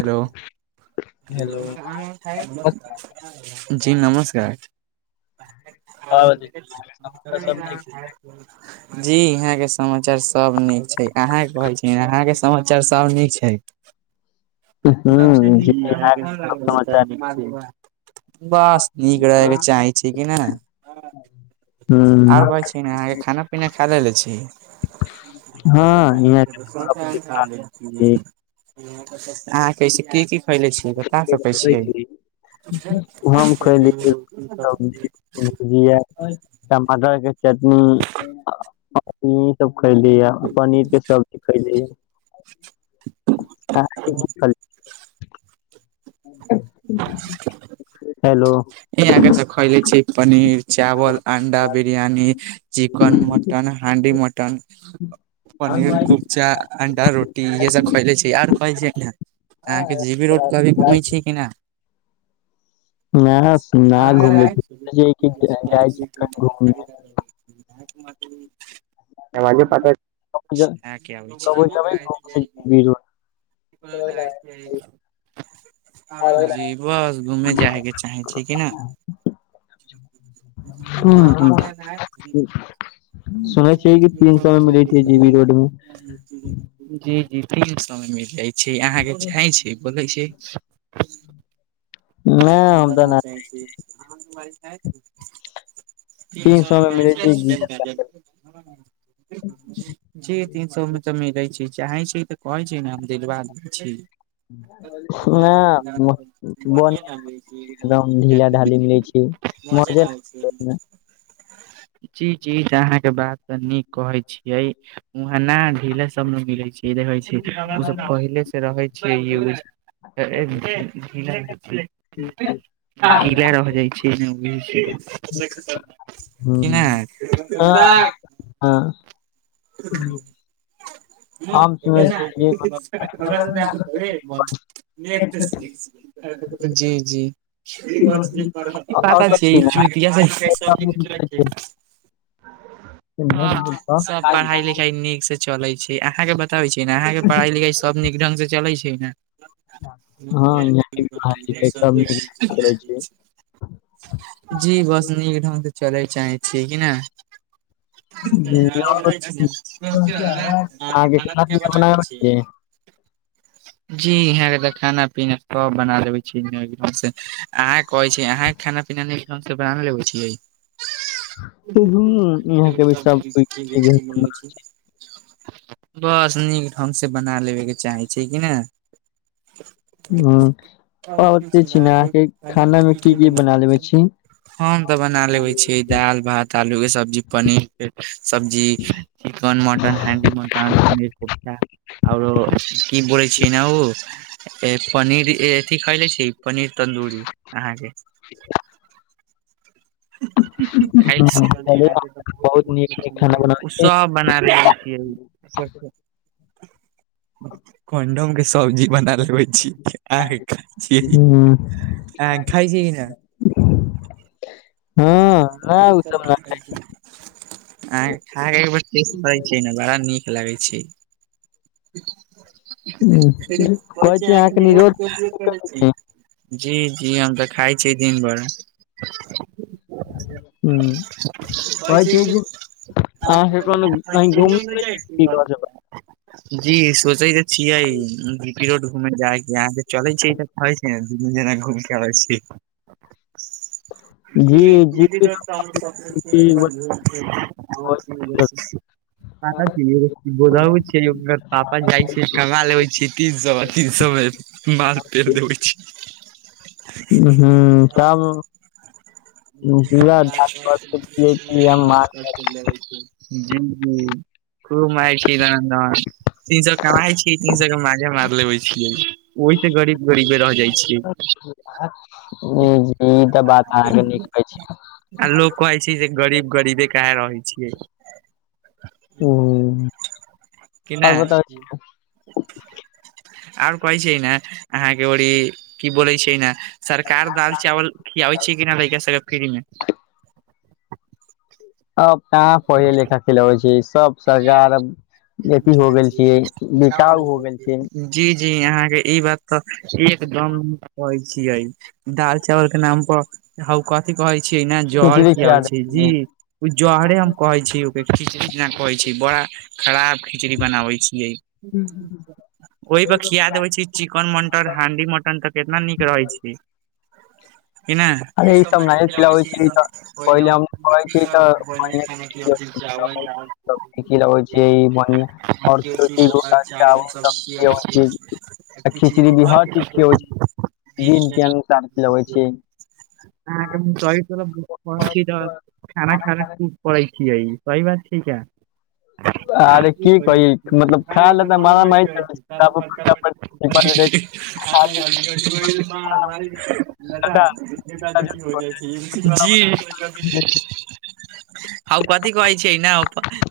Hello जी नमस्कार। [inaudible] जी यहाँ के समाचार सब नीक छैय अहाँ के कहै छी अहाँ के समाचार सब नीक छैय। सब [unintelligible] हुं जी अब समाचार बस नीक रहैके चाहै छैय कि ने। आओर हुं कहै छी ने अहाँके खाना पीना खा ले ने छी। ह हां इहाँ के मतलब परीक्षा छी [unintelligible] अहाँ कैसे की की खैले छियै बता सकै बुझै छियै। छी [unintelligible] हम खैली रोटी सब्जी टमाटर के चटनी [unintelligible] सब खैली य पनीर के सब्जी खैली य ह [unintelligible] हल हैलो इहाँ के तऽ खइले छिये पनीर चावल, अंडा, बिरियानी, चिकन, मटन, हांडी मटन पनीर कुपजा अंडा रोटी इहे सब खैले छिये आर कह छी ना। अहाँके जे बी रोडक अभी घूमै छै कि नय। ना सु ना घूमे छिये [unintelligible] ात [unintelligible] आवाजों पता [unintelligible] कबो ज कबो जेबै घूमे जी बी रोड जी बस घूमे जायके चाही। किना ह ह [unintelligible] सुनै छिए कि तीन सौ मे मिलैत छैैय जी बी रोड मे। जी जी तीन सौ मे मिल जाइ छैय अहाँके चाहैं छै बोलै छै ना हँ हम तऽ बना ना चाहै छीयै अहाँ तारी चै तीन सौ मे मिलै छै छी गीजर [unintelligible] [unintelligible] जी तीन सौ मे तऽ मिलै छैय चाहै छै तऽ कहै छैय न हम दिलवा दैछी। बन ना न [unintelligible] एदम ढीला ढाली मिलै छि मजे [unintelligible] जी जी अहाँके बात तऽ नीक कहै छियै। वहाँ न ढीला सब ने मिलै छैय देखै छियै‌ ओ सब पहिले से रहै। ज [inaudible] [inaudible] कला रहि जाइ हँ हँ [unintelligible] कि नाय हम सुनै छी [inaudible] जी जी पता छै [unintelligible] हँ सब पढ़ाई लिखाइ नीक से चलै छै अहाँके बताबै छीयै ने अहाँके पढ़ाई लिखाई सभ नीक ढंग से चलैत छै ने। हँ यहै [inaudible] [inaudible] जी बस नीक ढंगगसँ चलय चाहै छियै कि नहि। हुॅं अओर अहाँके बताई छी ने आहा के खाना पीना बनाबै छी। जी यहा के त खाना पीना सब बना देे छी एकद से अहाँ कहै छी अहाँ खाना पीना नीक ढंग बना लेबै छियै। ह यहाँके भी सब को [unintelligible] बस नीक ढंग से बना लेबेके चाहै छै कि ने ह पे छी ने अहाँके खाना मे की की बना लेबे छी हम तऽ बना लेबे छी दाल भात आलू के सब्जी पनीर के सब्जी chicken mutton handi mutton paneer कोबटा कआरो की ब छिय न ओ पनीर अथि खैले छी पनीर तन्दूरी अहाँके [unintelligible] अरे बहुत नीक नीक खाना बनाबै ओ छी सब बनाब‌ आइब गेल [unintelligible] कंडम के सब्जी बना लेबे छी आ खाय छियै हँ अहा खाई छीए कि न [inaudible] हँ ह नहि ओ सब कहै छी अहा‌ अहा एबे करै छै ने बड़ा नीक लागे छै नै कहै छी अहा अहाँके निरोध [inaudible] जी जी हम तऽ खाइ छियै दिन भर [unintelligible] हुॅं पहे छिए जे अहा‌के कोनो कहीं घुममने [unintelligible] जेबै जी सोचै त छिय जी पी रोड घूमे जाके यहाँ चलै छै ई त खाइ छै [unintelligible] जना घुम आबै छी बाहर? जी [inaudible] जी पाता छै उराउ छै ओकर पापा जाइ छै गा लेबे छी तीन सए तीन सए मे माल पेड़ देवे छी हुॅं ताम [inaudible] पियै छी हम जालमान माछ। करे जी जी खूब मारै छीये दना दन तीन सए कमाइ छी तीन सए के माँजे मार लेबे छियै ओहिसँ गरीब गरीबे रह जाइ छियै ई त बात अहाँके नीक कहै छी लोग कहै छै जे गरीब गरीबे कहाहे रहै छियै हूँ कि आओर नहि बताबै छी आओर कहै छै ने अहाँके ओरी की बोलै छै ने सरकार दाल चावल खिआबै छै कि नहि लड़का सब के फ्रीज मे अब कहाँ पहले लेखा खीलबे छिये सब सरकार अब अथी हो गेल छ बिकाउ हो गेल छै जी जी अहाँ के ई बात तऽ एकदम कहै छियै दाल चावल के नाम प कथि कहे छीये ना जहर खिचड़ी खिया खियाल छै जी देलखिन ओ जहरे हम कहे छी ओकर खिचड़ी कहै बड़ा खराब खिचड़ी बनाबै छियै ओहि पर खिया देब चिकन मटन हांडी मटन तऽ केितना नीक रहे छै क नहि ई अरे सब नहि खबै खिलाबै छियै तऽ पहिले हम कहै छियै तऽ [unintelligible] [unintelligible] र चावल दाल [unintelligible] सबी की छै ई बढ़आ आओर की होइ छै रोटा चावल सबी छै खिचड़ी भी हर चीज खियै छै दिन के अनुसार खिलबै छीये [unintelligible] ह तइ त त खाना खाना खू पढ़ै छिये सही बात छीये आरे की कह मतलब खाय ले त म [inaudible] खी क लता [unintelligible] ज जी हो जाइ [inaudible] आउ कथी कहै छै न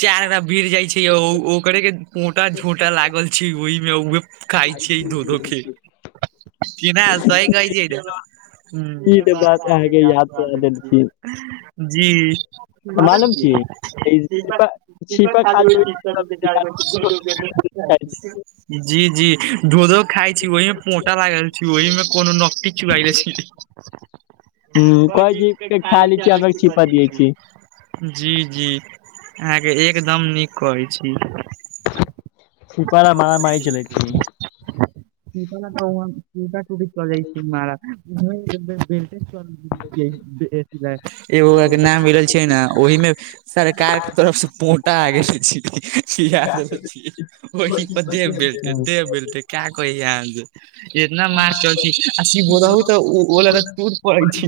चार अना भिड़ जाइ छै य ओ ओकरे के मोटा झोटा लागल छै ओहिमे उ खाइ छै धोधो के कि न सही कहै छिये ने ह बात अहाँके याद सुना देल जी [inaudible] बार क मालूम [inaudible] छी ई दीप छिपा दीपा छिपा खा खाली होइ लेबै छी [inaudible] जी धो धो खाइ छी ओहिमे पोटा लागल छी ओहिमे कोनो नकटी चुबइले छी हु कहे छीये खाली लै छी छिपा दिय छी जी जी अहके एकदम नीक कहै छी सीपड़ा मार मारी चल छै हँ [inaudible] क तऽटी चल जाइ छै मारा [unintelligible] [inaudible] एगो के नाम मिलल छै ने ओहिमे कार के तरफ से पोटा आ गेल छ ओहि पर दे नहि बेलते दे बेलते क्य को य [unintelligible] इतना मार चल छी आ सी रहू तऽ ओ ल तऽ टूट पड़ै छै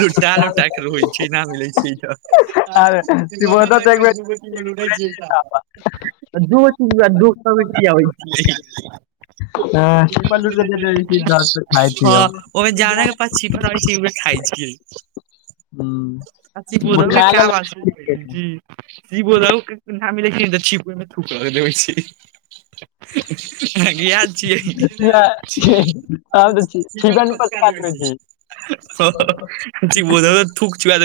लोटा लोटा के रहो छै न मिलै छै ई त आ देख [unintelligible] [unintelligible] [unintelligible] [inaudible] हँ ओहिमे जादा केँ पास छिये रहे छै खाइ छिये आ सी बोधबके [unintelligible] जी जी बोल नामी लखिन तऽ छिपे मे थु कर देबै छी [unintelligible] [unintelligible] [unintelligible] थूक चुआ द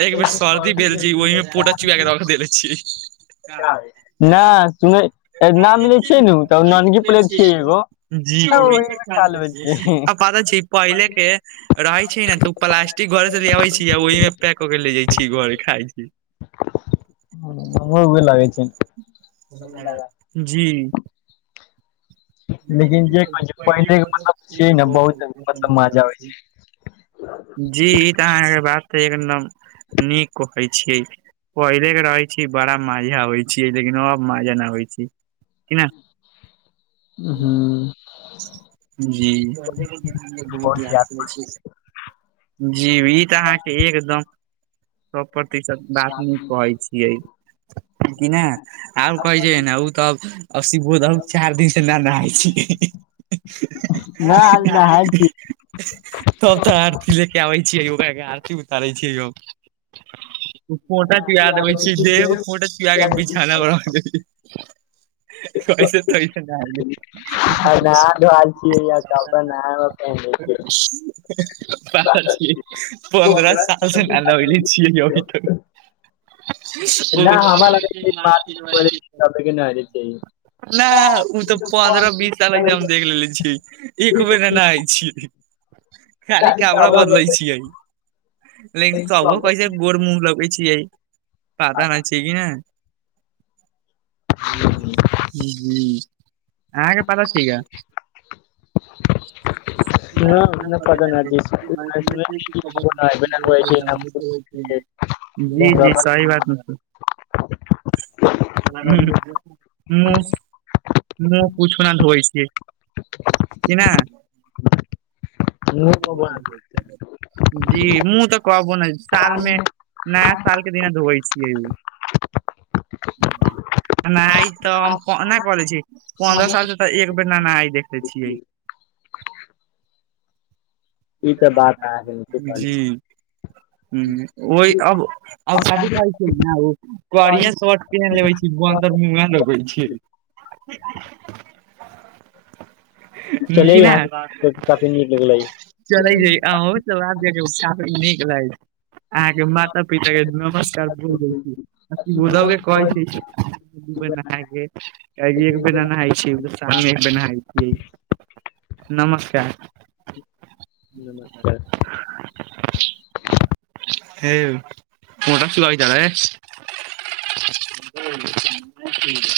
एक बेर सर्दी देल छी ओहिमे पोटा चुऐ कऽ रख देले छी ना सुनै नऽ मिलै छिये नु तब नानगी प्लेट छियै एगो। जी ओहिमे खा लेबै छियै। आ पता छै पहिले केँ रहै छै न तऽ उ प्लास्टिक घरे से ले आबे छी आ ओहि मे पैक कऽ के ले जाय छी घरे खाय छी हमरो उहे लागै छै [unintelligible] जी लेकिन जे कहै छै पहिले केँ मतलब छिये नऽ बहुत मतलब मजा आबै छै। जी ई तऽ अहाँके बात त एकदम नीक कहै छियै। पहिले केँ रहै छी बड़ा मजा अबै छिये लेकिन अब मजा न आबै छै कि न। [inaudible] हुँ जी [unintelligible] बहुत याद करने छियै जी ई तऽ अहाँकेँ एकदम सौ प्रतिशत बात नीक कहै छियै कि नऽ आओर कहै छै न उ तऽ अब सी बो धर चारि दिन नऽ नहाई छी [unintelligible] ए नहि हम आज नहाई नहाय छी तब तऽ आरती ले केँ आबै छियै रोआ कऽ आरती उतारे छियै अब फोटा चुआ देबै छी देह पर पोटा चुआ केँ बिछौना पर रख दे [unintelligible] आइ नहा धोआइ छियै या कपड़ा नया नया पहिनलै छियै पन्द्रह सालसँ ना नहलै छियै अभि तक [inaudible] न हमरा लगै छै बात सबके [unintelligible] न होयके नइ उ तऽ पन्द्रह बीस साल सँ हम देख लेेले छियै एक बेर नय नहइले छियै खाली काबड़ा बदलै छियै लेकिन तबो कैसे गोर मु ँह लगै छियै पाता नहि छै कि नहि हुँ चाही जी अहाँकेँ पाता छै का न न पता न छै [unintelligible] जी जी सही बात न छै उहु मुस मुँह कुछु न धोवै छीयै कि ना [unintelligible] जी मुँह तऽ कबौ ने सालमे नया साल केँ दिना धोवै छियै उ नहै तऽ हम कऽ नऽ कहलै छियै पद्रह साल से तऽ एक बेर नऽ नहाइ देखले छियै ई तऽ बात अहाँके नीके [unintelligible] कहलियै जी हुँ ओय अब अब शादि छिये न उ करिया सोट केदैत लगे छी बन्दर मुहाँ लगै छियै [inaudible] [unintelligible] नीक चलियै लागै अहाँ काफी नीक लगलै छै, अहाँके माता पिता के नमस्कार बोल दै छी। [unintelligible] खुबे नहाइ के एक दिना नहाइ छियै के साल मे एक बेर नहाइ छियै। नमस्कार नमस्कार [inaudible] फेर [unintelligible] [inaudible]